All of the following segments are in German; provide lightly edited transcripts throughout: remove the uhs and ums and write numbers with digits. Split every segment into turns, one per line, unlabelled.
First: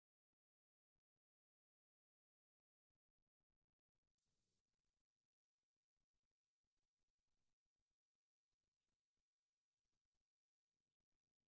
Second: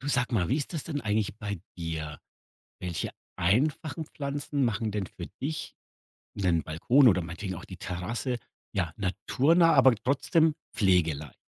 Du sag mal, wie ist das denn eigentlich bei dir? Welche einfachen Pflanzen machen denn für dich einen Balkon oder meinetwegen auch die Terrasse, ja, naturnah, aber trotzdem pflegeleicht?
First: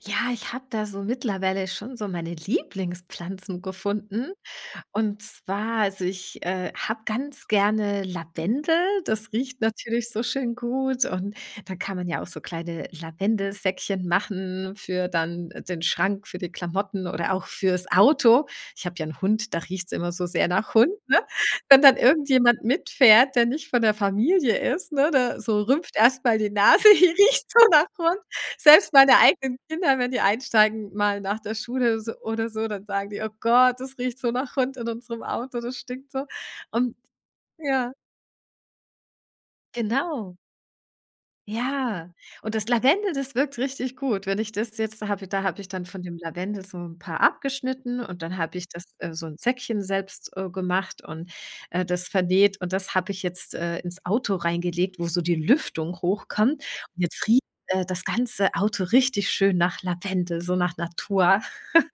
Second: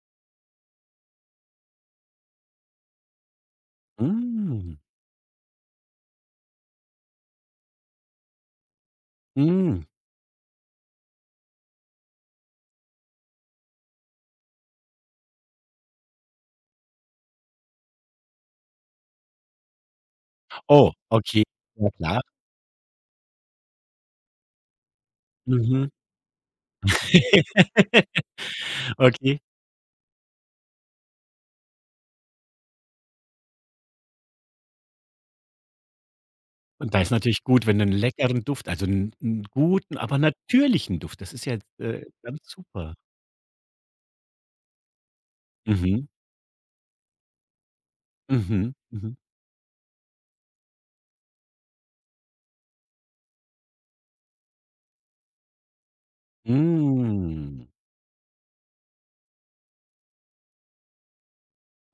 Ja, ich habe da so mittlerweile schon so meine Lieblingspflanzen gefunden.
Hm,
Und zwar, also ich habe ganz gerne Lavendel. Das riecht
mhm.
natürlich so schön gut. Und dann kann man ja auch so kleine Lavendelsäckchen machen für dann den Schrank, für die Klamotten oder auch fürs Auto. Ich habe ja einen Hund, da riecht es immer so sehr nach Hund.
Oh,
Ne?
okay.
Wenn
Ja
dann
klar.
irgendjemand mitfährt, der nicht von der Familie ist, ne, da so
Mhm.
rümpft erstmal die Nase. Hier riecht so nach Hund. Selbst meine
Okay.
eigenen Kinder, wenn die einsteigen, mal nach der Schule so oder so, dann sagen die: „Oh Gott, das riecht so nach Hund in unserem Auto, das stinkt so.“ Und
Und da ist natürlich gut, wenn du
ja,
'nen leckeren Duft, also einen 'n guten, aber
genau.
natürlichen Duft, das ist ja
Ja,
ganz
und das
super.
Lavendel, das wirkt richtig gut. Wenn ich das jetzt da habe ich dann von
Mhm,
dem Lavendel so ein paar abgeschnitten und dann habe ich
mhm,
das,
mhm.
so ein Säckchen selbst, gemacht und, das vernäht und das habe ich jetzt, ins Auto reingelegt, wo so die Lüftung hochkommt und jetzt riecht,
Hm.
das ganze Auto richtig schön nach Lavendel, so nach Natur.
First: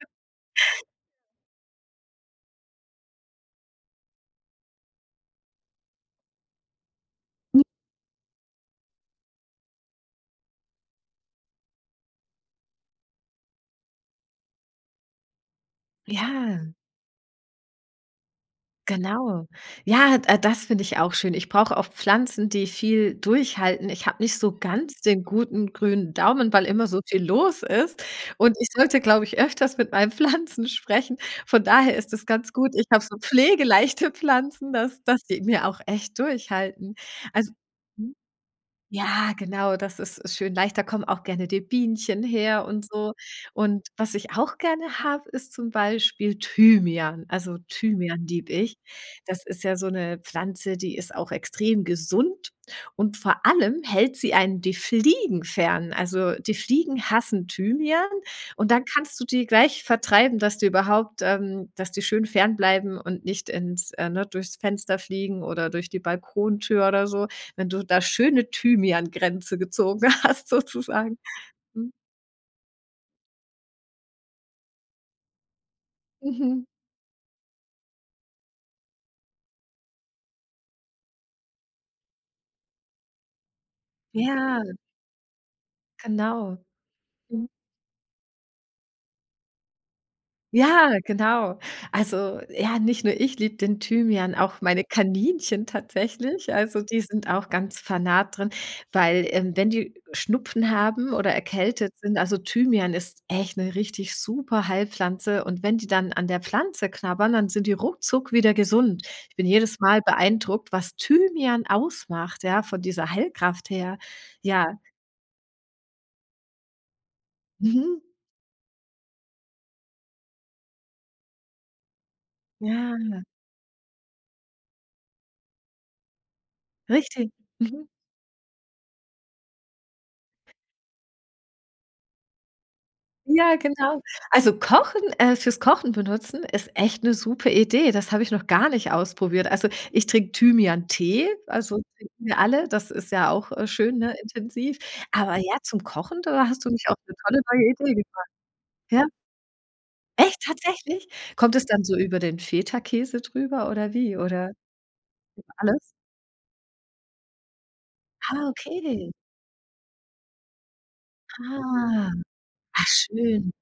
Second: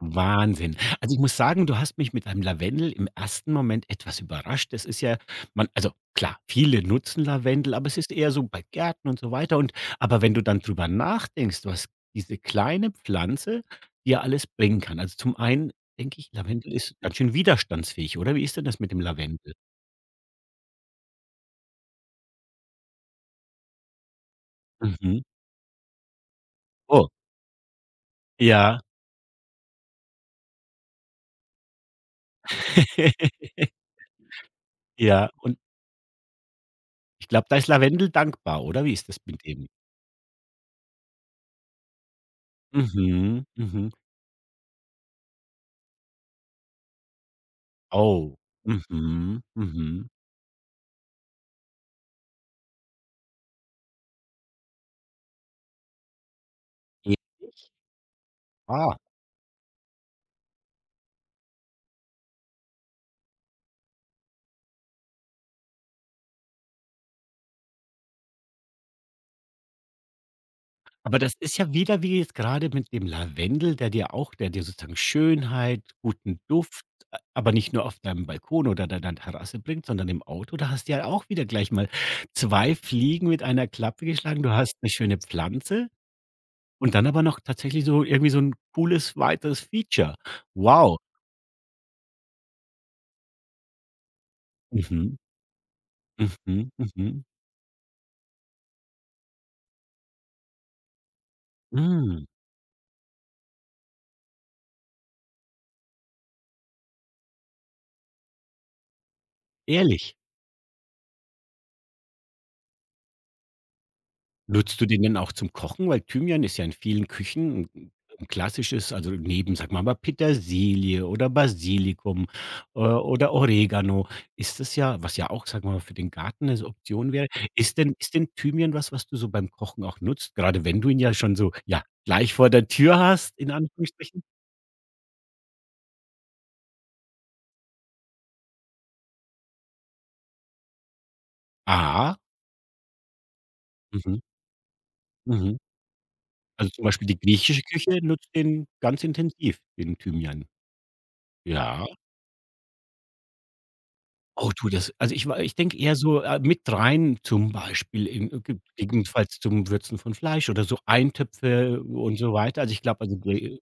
Wahnsinn. Also, ich muss sagen, du hast mich mit einem Lavendel im ersten Moment etwas überrascht. Das ist ja man also klar, viele nutzen Lavendel, aber es ist eher so bei Gärten und so weiter und aber wenn du dann drüber nachdenkst, was diese kleine Pflanze dir alles bringen kann. Also, zum einen denke ich,
Ja.
Lavendel ist ganz schön widerstandsfähig, oder? Wie ist denn das mit dem
Genau.
Lavendel?
Ja, das finde ich auch schön. Ich brauche auch Pflanzen, die viel durchhalten. Ich habe nicht so ganz
Mhm.
den guten grünen Daumen, weil immer so
Oh,
viel los ist. Und ich
ja.
sollte, glaube ich, öfters mit meinen Pflanzen sprechen. Von daher ist es ganz gut. Ich habe so pflegeleichte Pflanzen, dass
Ja,
die
und
mir auch echt durchhalten.
ich glaube,
Also
da ist Lavendel dankbar, oder? Wie ist das
ja,
mit dem?
genau, das ist schön leicht. Da kommen auch gerne die Bienchen her und so.
Mhm,
Und
mhm.
was ich auch gerne habe, ist zum Beispiel Thymian. Also, Thymian
Oh.
liebe ich.
Mhm,
Das ist ja so
mhm.
eine Pflanze, die ist auch extrem gesund und vor allem hält sie einen die Fliegen fern. Also, die Fliegen hassen
Ewig.
Thymian und dann
Ah.
kannst du die gleich vertreiben, dass die schön fernbleiben und nicht ins ne, durchs Fenster fliegen oder durch die Balkontür oder so wenn du da schöne Thymian-Grenze gezogen hast sozusagen.
Aber das ist ja
Mhm.
wieder wie jetzt gerade mit dem Lavendel, der dir sozusagen Schönheit, guten
Mhm.
Duft, a aber nicht nur auf deinem Balkon oder deiner Terrasse bringt, sondern im Auto. Da hast du ja auch wieder gleich mal 2 Fliegen mit einer Klappe geschlagen. Du hast
Ja,
eine schöne Pflanze
genau.
und dann aber noch tatsächlich so irgendwie so ein cooles weiteres Feature.
Ja,
Wow.
genau. Also, ja, nicht nur ich liebe den Thymian, auch meine
Mhm,
Kaninchen tatsächlich.
mhm,
Also, die
mhm.
sind auch ganz Fanat drin, weil, wenn die Schnupfen haben oder erkältet sind
Hm,
also, Thymian ist echt eine richtig super Heilpflanze und wenn die dann an der Pflanze knabbern, dann sind die ruckzuck wieder gesund. Ich bin jedes Mal
ehrlich?
beeindruckt, was Thymian ausmacht, ja, von dieser Heilkraft her. Ja.
Nutzt du den denn auch zum Kochen? Weil Thymian ist ja in vielen Küchen ein
Mhm.
'n klassisches, also neben, sag wir mal, Petersilie oder Basilikum,
Ja,
oder Oregano, ist das ja was, ja auch, sag mal, für den Garten eine Option wäre.
richtig.
Ist
Mhm.
denn ist denn Thymian was, was du so beim Kochen auch nutzt, gerade wenn du ihn ja schon so, ja, gleich vor der Tür hast, in
Ja, genau.
Anführungsstrichen?
Also, Kochen fürs Kochen benutzen ist echt 'ne super Idee. Das habe ich noch gar nicht ausprobiert. Also, ich trinke Thymian-Tee, also, trinken
Ah,
wir alle. Das ist ja auch, schön, ne,
mhm,
intensiv. Aber ja,
mhm.
zum Kochen, da hast du
Also,
mich
zum
auf
Beispiel
'ne
die
tolle
griechische
neue Idee
Küche
gebracht.
nutzt den
Ja?
ganz intensiv, den
Echt,
Thymian.
tatsächlich? Kommt es dann
Ja.
so über den Feta-Käse drüber oder wie? Oder
Oh du, das, also ich war
über
ich denke
alles?
eher so, mit rein zum Beispiel in
Ah,
ge
okay.
gegebenenfalls zum Würzen von Fleisch oder so Eintöpfe
Ah.
und so weiter. Also ich
Ah,
glaube, also
schön.
die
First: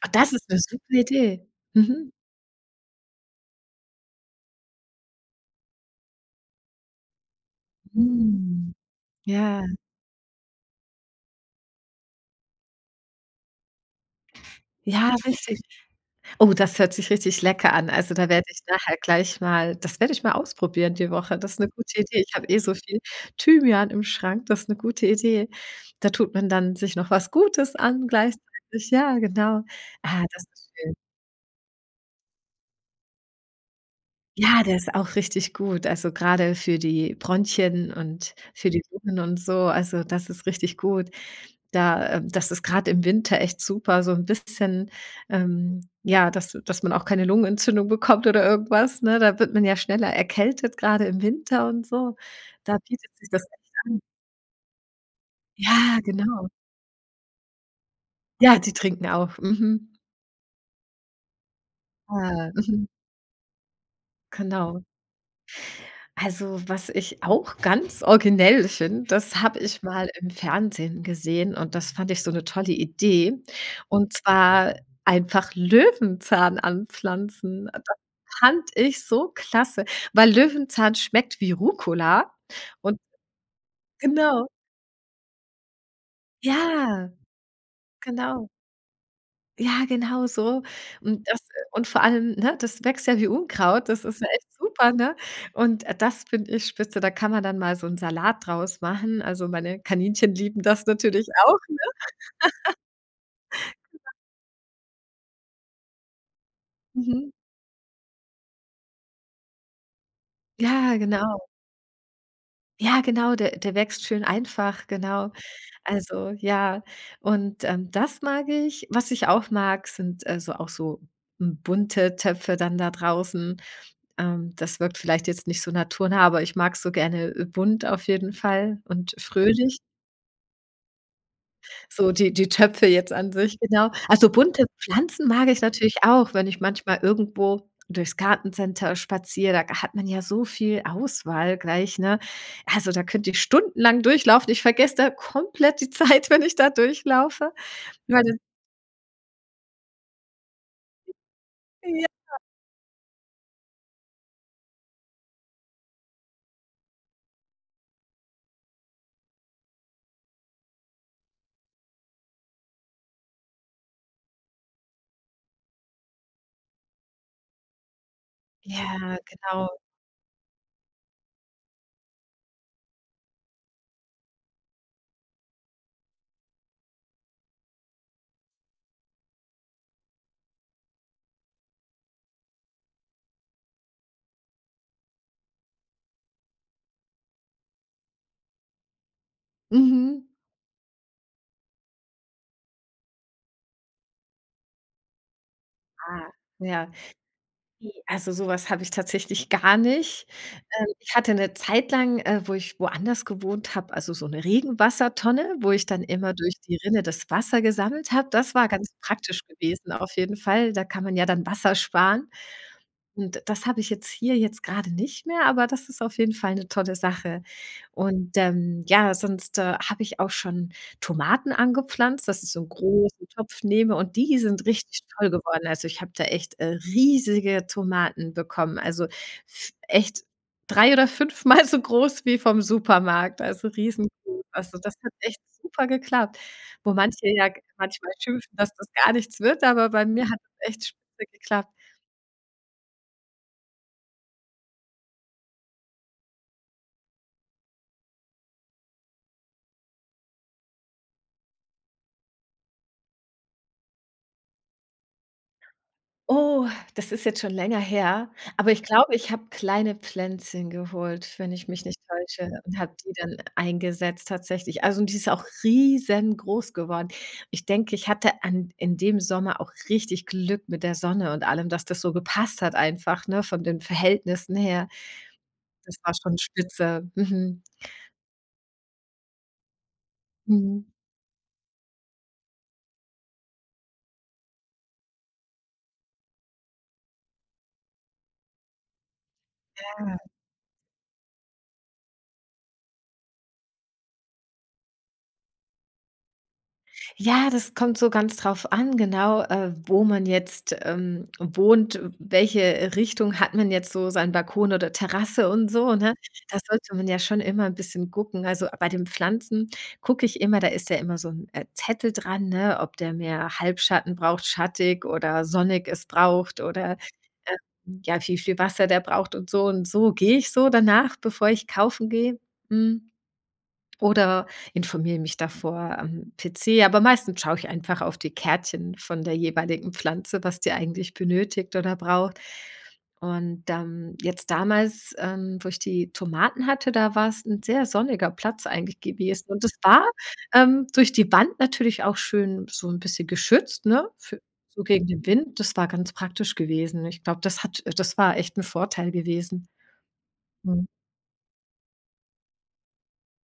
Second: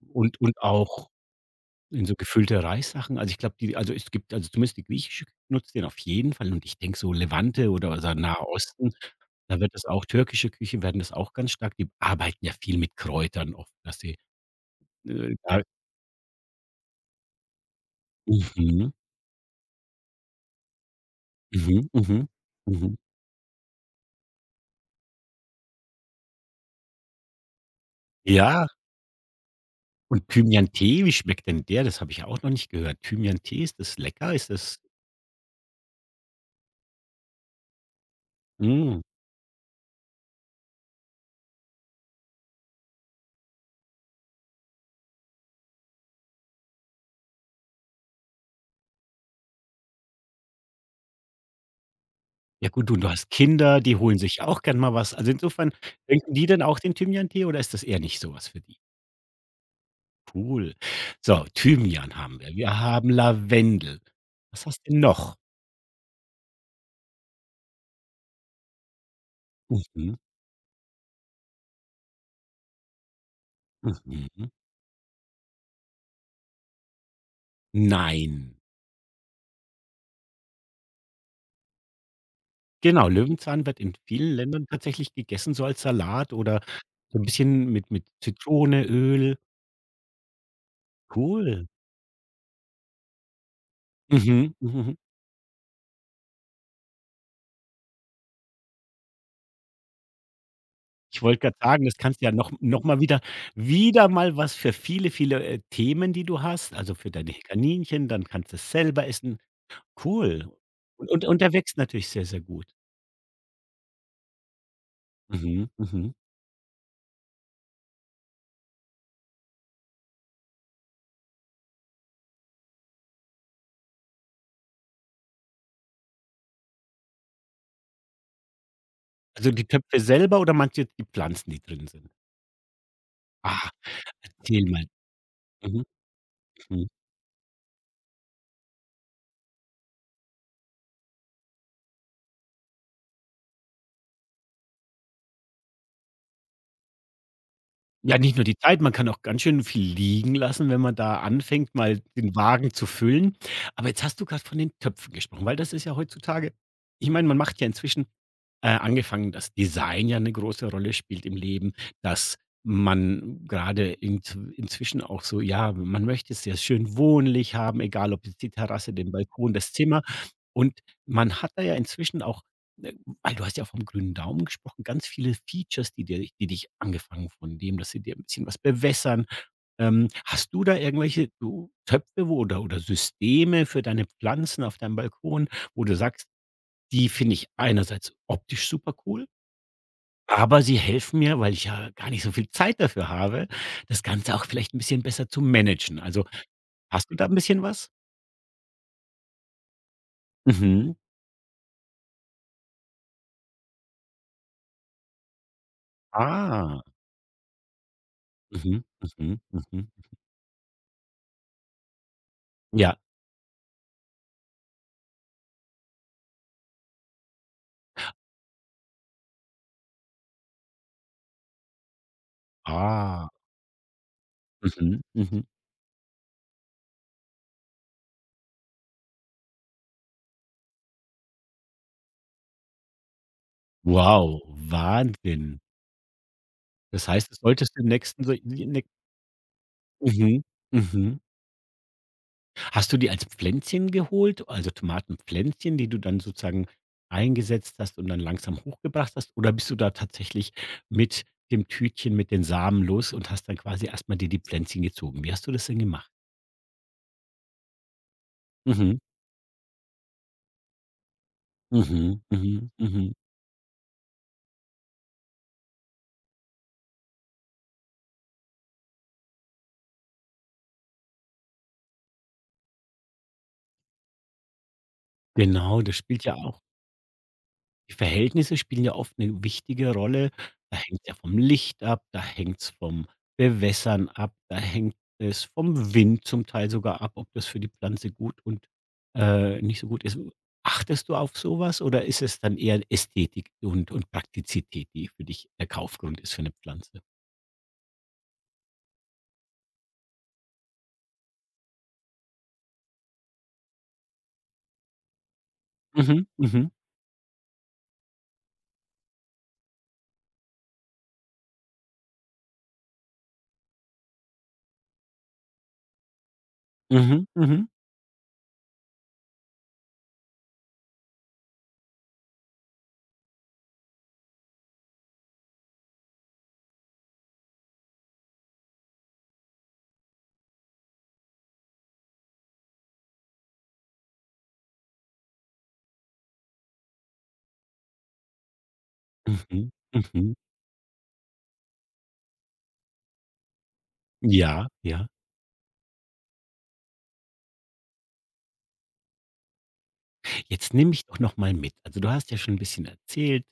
Ah, das ist
und
'ne super
auch
Idee.
in
Mhm.
so gefüllte Reissachen. Also ich glaube, die, also es gibt, also zumindest die griechische Küche nutzt den auf jeden Fall, und ich denke so Levante oder, also, Naher
Mhm.
Osten, da
Ja.
wird das auch, türkische Küche werden das auch ganz stark, die arbeiten ja viel mit Kräutern oft, dass sie,
Ja, richtig.
da
Oh, das hört sich richtig lecker an. Also, da werde
mhm,
ich
mhm,
nachher gleich mal das werde ich mal ausprobieren die Woche. Das ist eine
mhm,
gute Idee.
mhm,
Ich habe eh so
mhm.
viel Thymian im Schrank, das ist eine gute Idee. Da tut man dann sich noch was Gutes an
Ja.
gleichzeitig. Ja, genau. Ah,
Und
das ist schön.
Thymian-Tee, wie schmeckt denn der? Das habe ich auch noch nicht gehört. Thymian-Tee, ist das lecker? Ist
Ja, der
das
ist auch richtig gut. Also, gerade für die Bronchien und für die
hm.
Lungen und so. Also, das ist richtig gut. Da das ist grad im Winter echt super, so ein bisschen, ja, dass man auch keine Lungenentzündung bekommt oder irgendwas, ne? Da wird man ja schneller erkältet, gerade im Winter und so.
Ja
Da
gut, du
bietet sich
hast
das echt
Kinder, die
an.
holen sich auch gern mal was. Also, insofern,
Ja,
trinken die
genau.
denn auch den Thymian-Tee oder ist das eher nicht so was
Ja,
für
die
die?
trinken auch. Mhm.
Cool. So, Thymian haben wir.
Ah,
Wir
mhm,
haben Lavendel. Was hast
genau.
du denn noch?
Also, was ich auch ganz originell finde, das habe ich mal
Mhm,
im Fernsehen gesehen und das fand ich so 'ne tolle Idee. Und
mhm.
zwar einfach Löwenzahn anpflanzen. Das
Nein.
fand ich so klasse, weil Löwenzahn schmeckt wie Rucola und
Genau, Löwenzahn wird in vielen
genau.
Ländern tatsächlich gegessen, so als Salat oder
Ja,
so 'n bisschen mit
genau.
Zitrone, Öl.
Ja, genau so. Und das
Cool.
und vor allem, ne, das wächst ja wie Unkraut, das ist ja echt
Mhm,
super,
mhm.
ne? Und, das finde ich spitze, da kann man dann mal so 'n Salat draus machen. Also, meine Kaninchen lieben das
Ich
natürlich
wollte
auch.
gerade sagen, das kannst du ja noch mal wieder mal was für viele, viele, Themen, die du hast, also für
Mhm.
deine Kaninchen, dann kannst du's selber essen. Cool.
Ja,
Und
genau.
der wächst natürlich sehr, sehr gut.
Ja, genau, der wächst schön einfach, genau.
Mhm, mhm.
Also, ja, und das mag ich. Was ich auch mag, sind, so auch so, bunte Töpfe dann da draußen. Das wirkt vielleicht jetzt nicht so naturnah, aber ich mag so gerne, bunt auf jeden Fall und
Also die
fröhlich.
Töpfe selber oder manche, die Pflanzen, die drin sind?
So die Töpfe jetzt an sich,
Ah,
genau. Also,
erzähl
bunte
mal.
Pflanzen mag ich
Mhm,
natürlich auch, wenn ich
mhm.
manchmal irgendwo durchs Gartencenter spaziere, da hat man ja so viel Auswahl gleich, ne? Also, da könnte ich stundenlang durchlaufen. Ich vergesse da komplett die Zeit, wenn ich da durchlaufe,
Ja,
weil
nicht
das
nur die Zeit, man kann auch ganz schön viel liegen lassen, wenn man da anfängt, mal
Ja.
den Wagen zu füllen. Aber jetzt hast du gerade von den Töpfen gesprochen, weil das ist ja heutzutage, ich meine, man macht ja inzwischen angefangen, dass Design ja eine große Rolle spielt im Leben, dass man gerade in inzwischen auch so, ja, man möchte es sehr schön wohnlich haben, egal ob jetzt die Terrasse, den
Ja,
Balkon,
genau.
das Zimmer. Und man hat da ja inzwischen auch, äh weil du hast ja vom grünen Daumen gesprochen, ganz viele Features, die dich angefangen von dem, dass sie dir ein bisschen was bewässern. Hast du da irgendwelche, du Töpfe wo oder Systeme für deine Pflanzen auf deinem Balkon, wo du sagst, die finde ich einerseits optisch supercool,
Mhm.
aber sie helfen mir, weil ich ja gar nicht so viel Zeit dafür habe, das Ganze auch vielleicht 'n bisschen besser zu managen. Also,
Ah, ja.
hast du da 'n bisschen was?
I Also, so was habe ich tatsächlich gar nicht.
Mhm.
Ich hatte 'ne Zeit lang, wo ich woanders gewohnt habe, also, so 'ne Regenwassertonne, wo ich dann immer durch die
Ah.
Rinne das Wasser gesammelt habe. Das war
Mhm,
ganz
mhm,
praktisch
mhm.
gewesen auf jeden Fall. Da kann man ja dann Wasser sparen.
Ja.
Und das habe ich jetzt hier jetzt grade nicht mehr, aber das ist auf jeden Fall 'ne tolle Sache. Und, ja, sonst, habe ich auch schon Tomaten angepflanzt, dass ich so 'n großen
Ah.
Topf nehme und die sind richtig
Mhm,
toll
mhm.
geworden. Also, ich habe da echt, riesige Tomaten bekommen, also, f echt 3 oder fünfmal so groß wie vom Supermarkt, also, riesengroß.
Wow,
Also, das hat echt
Wahnsinn.
super geklappt, wo
Das
manche
heißt, es
ja
solltest
manchmal
demnächst nächsten so
schimpfen, dass das gar nichts wird, aber bei mir hat es
Mhm,
echt
mhm.
spitze geklappt.
Hast du die als Pflänzchen geholt, also Tomatenpflänzchen, die du dann sozusagen eingesetzt hast und dann langsam hochgebracht hast? Oder bist du da tatsächlich mit dem Tütchen, mit den Samen los und hast dann quasi erst mal dir die Pflänzchen gezogen? Wie hast du das denn gemacht?
Oh, das ist jetzt schon länger her, aber ich
Mhm.
glaube, ich habe kleine Pflänzchen geholt, wenn ich mich nicht
Mhm.
täusche
Mhm.
und habe die
Mhm.
dann eingesetzt tatsächlich. Also, und die ist auch riesengroß geworden. Ich denke, ich hatte an in dem Sommer auch richtig Glück mit der Sonne und allem, dass das so gepasst hat einfach, ne, von den Verhältnissen her.
Genau,
Das
das
war
spielt ja
schon
auch
spitze. Mhm.
Die Verhältnisse spielen ja oft eine wichtige Rolle. Da
Mhm.
hängt's ja vom Licht ab, da hängt's vom Bewässern ab, da hängt es vom Wind zum Teil sogar ab, ob das für die Pflanze gut und, nicht so gut
Ja.
ist. Achtest du auf sowas oder ist es dann eher Ästhetik und Praktizität, die für dich der Kaufgrund ist für eine Pflanze?
Ja, das kommt so ganz drauf an, genau, wo man jetzt, wohnt, welche Richtung hat man jetzt so seinen Balkon oder Terrasse und so, ne?
Mhm,
Da
mhm,
sollte man ja schon immer ein bisschen gucken. Also, bei den Pflanzen gucke ich immer da ist ja immer so ein Zettel dran, ne, ob der mehr Halbschatten braucht, schattig oder sonnig es braucht oder,
mhm, mhm,
ja, wie viel Wasser der braucht und so gehe ich so danach, bevor ich kaufen gehe. Mhm. Oder informiere mich davor am PC, aber meistens schaue ich einfach auf die Kärtchen von der jeweiligen Pflanze, was die eigentlich benötigt oder braucht. Und, jetzt damals, wo ich die Tomaten hatte, da war es ein sehr sonniger Platz eigentlich gewesen. Und
mhm,
es war,
mhm.
durch die Wand natürlich auch schön so ein bisschen geschützt, ne, für
Ja,
so gegen
ja.
den Wind. Das war ganz praktisch gewesen. Ich glaube, das hat das war echt ein Vorteil gewesen.
Jetzt
Mhm.
nimm mich doch noch mal mit. Also, du hast ja schon ein bisschen erzählt,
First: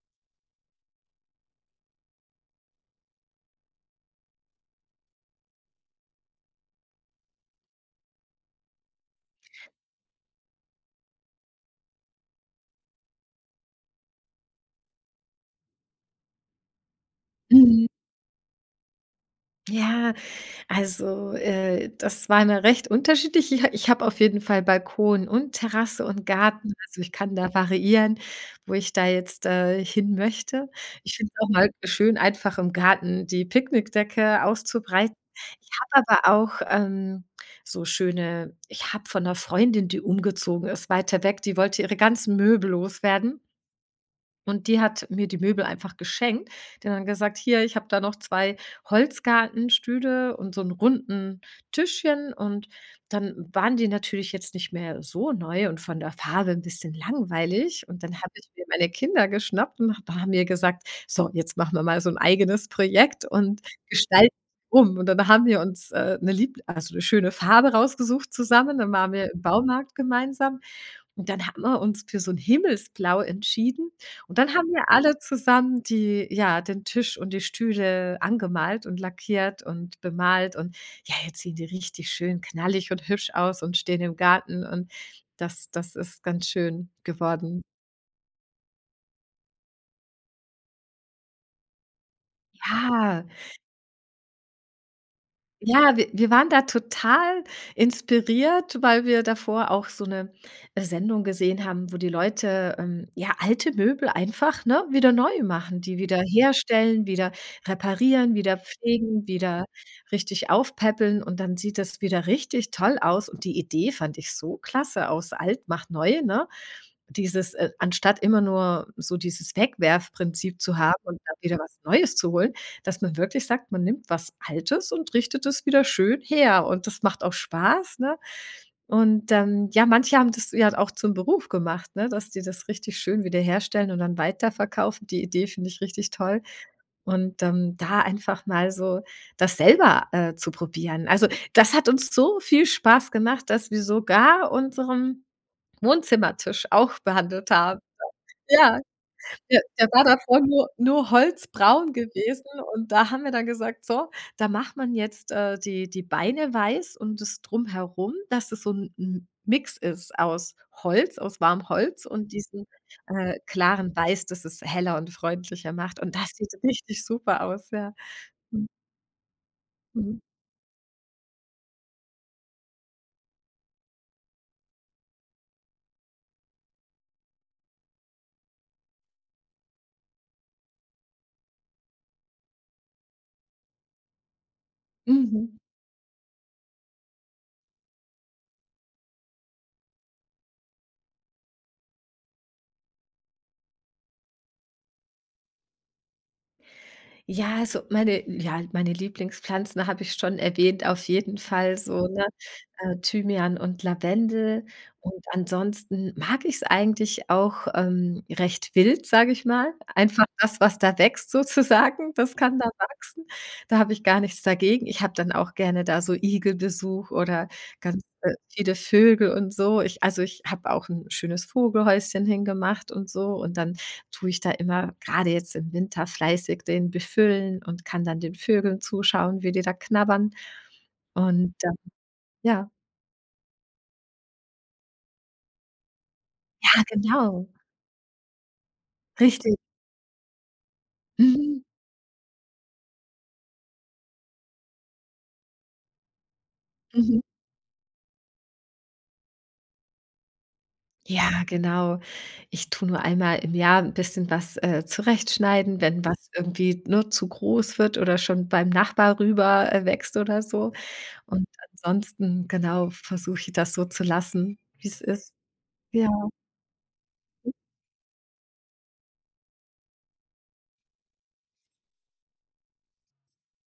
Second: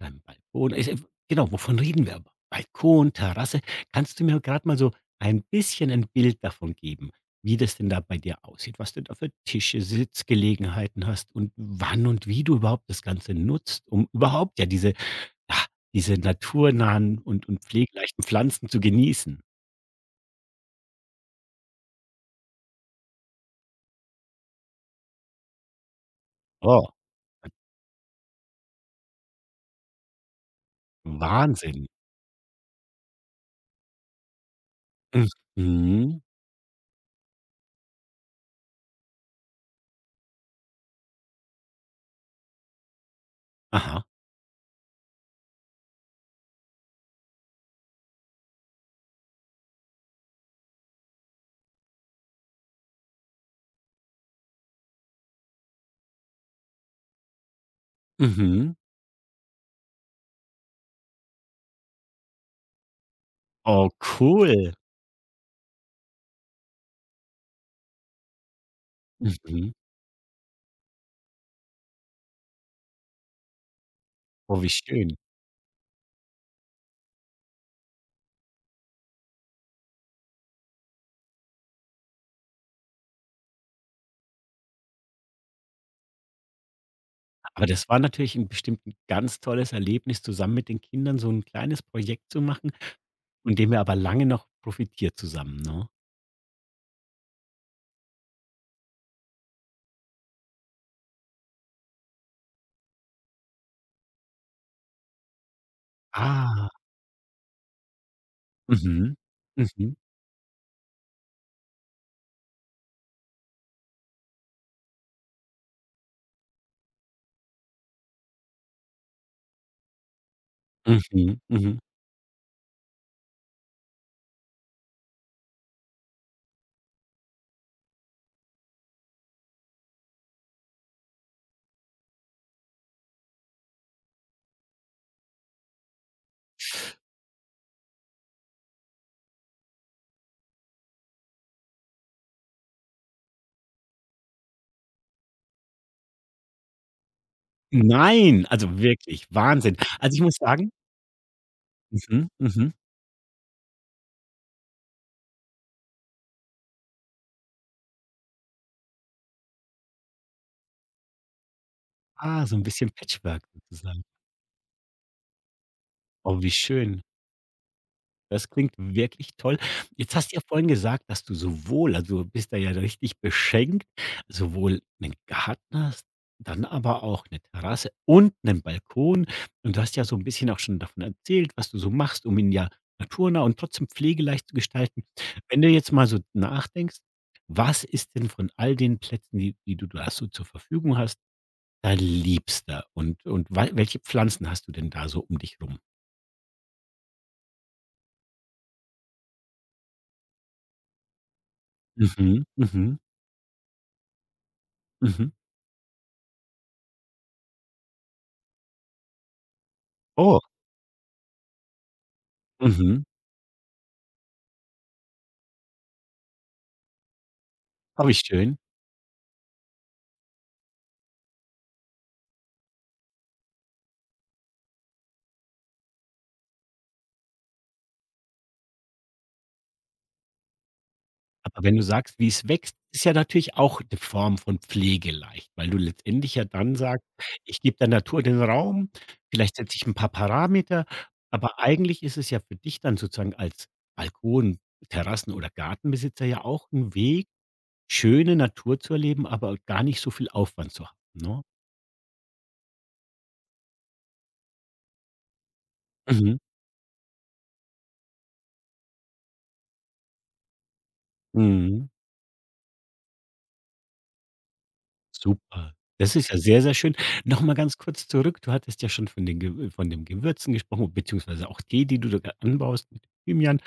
dein Balkon, ich genau, wovon reden wir aber? Balkon, Terrasse. Kannst du mir gerade mal so ein bisschen ein Bild davon geben, wie das denn da bei dir aussieht, was du da für Tische, Sitzgelegenheiten hast und wann und wie du überhaupt das Ganze nutzt, um überhaupt, ja, ja, diese naturnahen und
Mhm.
pflegeleichten Pflanzen zu genießen?
Ja, also, das war immer recht unterschiedlich. Ich habe auf jeden Fall Balkon und Terrasse und Garten.
Oh,
Also, ich kann da variieren, wo ich da jetzt, hin möchte. Ich finde es auch mal
Wahnsinn.
schön, einfach im Garten die Picknickdecke auszubreiten. Ich habe
Mhm.
aber auch, so schöne ich habe von einer Freundin, die umgezogen ist, weiter weg, die wollte ihre ganzen Möbel loswerden.
Aha.
Und die hat mir die Möbel einfach geschenkt. Die hat dann gesagt: „Hier, ich habe da noch 2 Holzgartenstühle und so 'n runden Tischchen.“ Und dann waren die natürlich jetzt nicht mehr so neu und von der Farbe ein bisschen langweilig. Und dann habe ich mir
Mhm.
meine Kinder geschnappt und ha haben mir gesagt: „So, jetzt machen wir mal so ein eigenes Projekt und
Oh,
gestalten
cool.
um.“ Und dann haben wir uns, 'ne lieb also 'ne schöne Farbe rausgesucht zusammen. Dann waren wir im
Mhm.
Baumarkt gemeinsam und dann haben wir uns für so 'n Himmelsblau entschieden und dann
Oh,
haben
wie
wir mhm,
schön.
alle zusammen die ja, den Tisch und die Stühle angemalt und lackiert und bemalt und ja, jetzt sehen die richtig schön knallig und hübsch aus und stehen im Garten und das das ist ganz schön geworden.
Aber das war natürlich 'n bestimmt 'n ganz tolles Erlebnis, zusammen mit den Kindern so 'n kleines Projekt zu machen,
Ja.
von dem ihr aber lange noch profitiert zusammen, ne?
Ja, wir waren da total inspiriert, weil wir davor auch so eine Sendung gesehen haben, wo die Leute, ja, alte Möbel einfach, ne, wieder neu machen, die wieder
Ah,
herstellen, wieder reparieren, wieder
mhm,
pflegen, wieder
mhm,
richtig aufpäppeln und dann sieht das wieder richtig toll aus und die Idee fand ich so klasse aus alt macht neu, ne? Dieses, anstatt immer nur so dieses Wegwerfprinzip zu haben und dann
mhm,
wieder was
mhm.
Neues zu holen, dass man wirklich sagt, man nimmt was Altes und richtet es wieder schön her und das macht auch Spaß, ne? Und, ja, manche haben das ja auch zum Beruf gemacht, ne, dass die das richtig schön wiederherstellen und dann weiterverkaufen. Die Idee finde ich richtig toll. Und, da einfach mal so das selber, zu probieren. Also, das hat uns so viel Spaß gemacht, dass wir sogar unseren Wohnzimmertisch auch behandelt haben.
Nein, also
Ja.
wirklich,
Der
Wahnsinn.
der war
Also, ich muss
davor nur
sagen,
nur holzbraun
mhm,
gewesen
mhm.
und da haben wir dann gesagt: „So, da macht man jetzt, die Beine weiß und das Drumherum, dass es so 'n Mix ist aus warmem Holz und
Ah, so 'n
diesem,
bisschen Patchwork
klaren
sozusagen.
Weiß, das es heller und freundlicher macht.“ Und das
Oh, wie
sieht
schön.
richtig super aus, ja.
Das
Mhm.
klingt wirklich toll. Jetzt
Mhm.
hast du ja vorhin gesagt, dass du sowohl, also, du bist da ja richtig beschenkt, sowohl einen Garten hast, dann aber auch eine Terrasse und einen Balkon. Und du hast ja so ein bisschen auch schon davon erzählt, was du so machst, um ihn ja naturnah und trotzdem pflegeleicht zu gestalten.
Mhm.
Wenn du jetzt mal so nachdenkst, was ist denn von all den Plätzen, die du da so zur Verfügung hast, dein Liebster? Und wa welche Pflanzen hast du denn da so um dich rum?
Ja, also meine Lieblingspflanzen habe ich schon erwähnt, auf jeden Fall so, ne,
Mhm, mhm,
Thymian und Lavendel. Und
mhm.
ansonsten mag ich es eigentlich auch, recht wild, sage ich mal. Einfach
Oh.
das, was da wächst sozusagen, das kann da
Mhm.
wachsen. Da habe ich gar nichts dagegen. Ich habe dann auch gerne da so Igelbesuch oder ganz,
Oh, wie schön.
viele Vögel und so. Ich Also, ich habe auch ein schönes Vogelhäuschen hingemacht und so und dann tue ich da immer gerade jetzt im Winter fleißig den befüllen und kann dann den Vögeln zuschauen, wie die da knabbern. Und,
Aber wenn du sagst, wie es
ja.
wächst, ist ja natürlich auch 'ne Form von Pflege leicht, weil du letztendlich ja dann
Ja,
sagst:
genau,
„Ich gebe der Natur den Raum,
richtig.
vielleicht setze ich 'n paar Parameter.“ Aber
Mhm,
eigentlich ist es ja für dich dann sozusagen als Balkon-, Terrassen- oder Gartenbesitzer ja auch 'n
mhm.
Weg, schöne Natur zu erleben, aber gar nicht so viel Aufwand zu haben,
Ja,
ne?
genau. Ich tue nur einmal im Jahr ein bisschen was, zurechtschneiden, wenn was
Mhm.
irgendwie, nur zu groß wird oder schon beim Nachbar rüber, wächst oder so. Und
Mhm.
ansonsten, genau, versuche ich das so zu lassen, wie es ist.
Super.
Ja.
Das ist ja sehr, sehr schön. Noch mal ganz kurz zurück. Du hattest ja schon von den Ge von den Gewürzen gesprochen, beziehungsweise auch Tee, die du da anbaust mit Thymian.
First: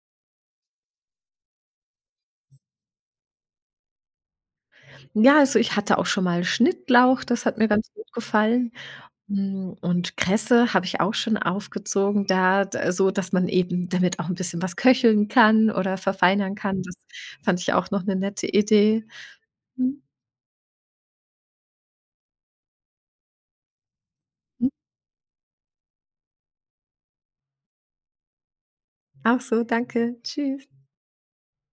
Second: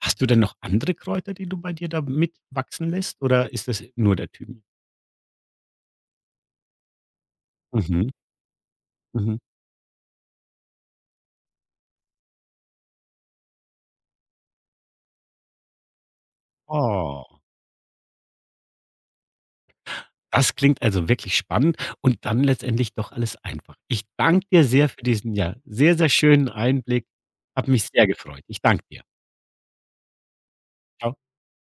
Hast du denn noch andere Kräuter, die du bei dir da mitwachsen lässt oder ist das nur der Thymian?
Ja, also, ich hatte auch schon mal Schnittlauch, das hat mir ganz
Mhm,
gut gefallen.
mhm.
Und Kresse habe ich auch schon aufgezogen, da d so, dass man eben damit auch ein bisschen was köcheln kann oder verfeinern kann. Das
Oh,
fand ich auch noch eine nette Idee. Mhm.
das klingt also wirklich spannend und dann letztendlich doch alles einfach. Ich danke dir
Mhm.
sehr für diesen, ja, sehr, sehr schönen Einblick. Hat mich sehr gefreut. Ich danke dir.
Auch so, danke. Tschüss.
Ciao.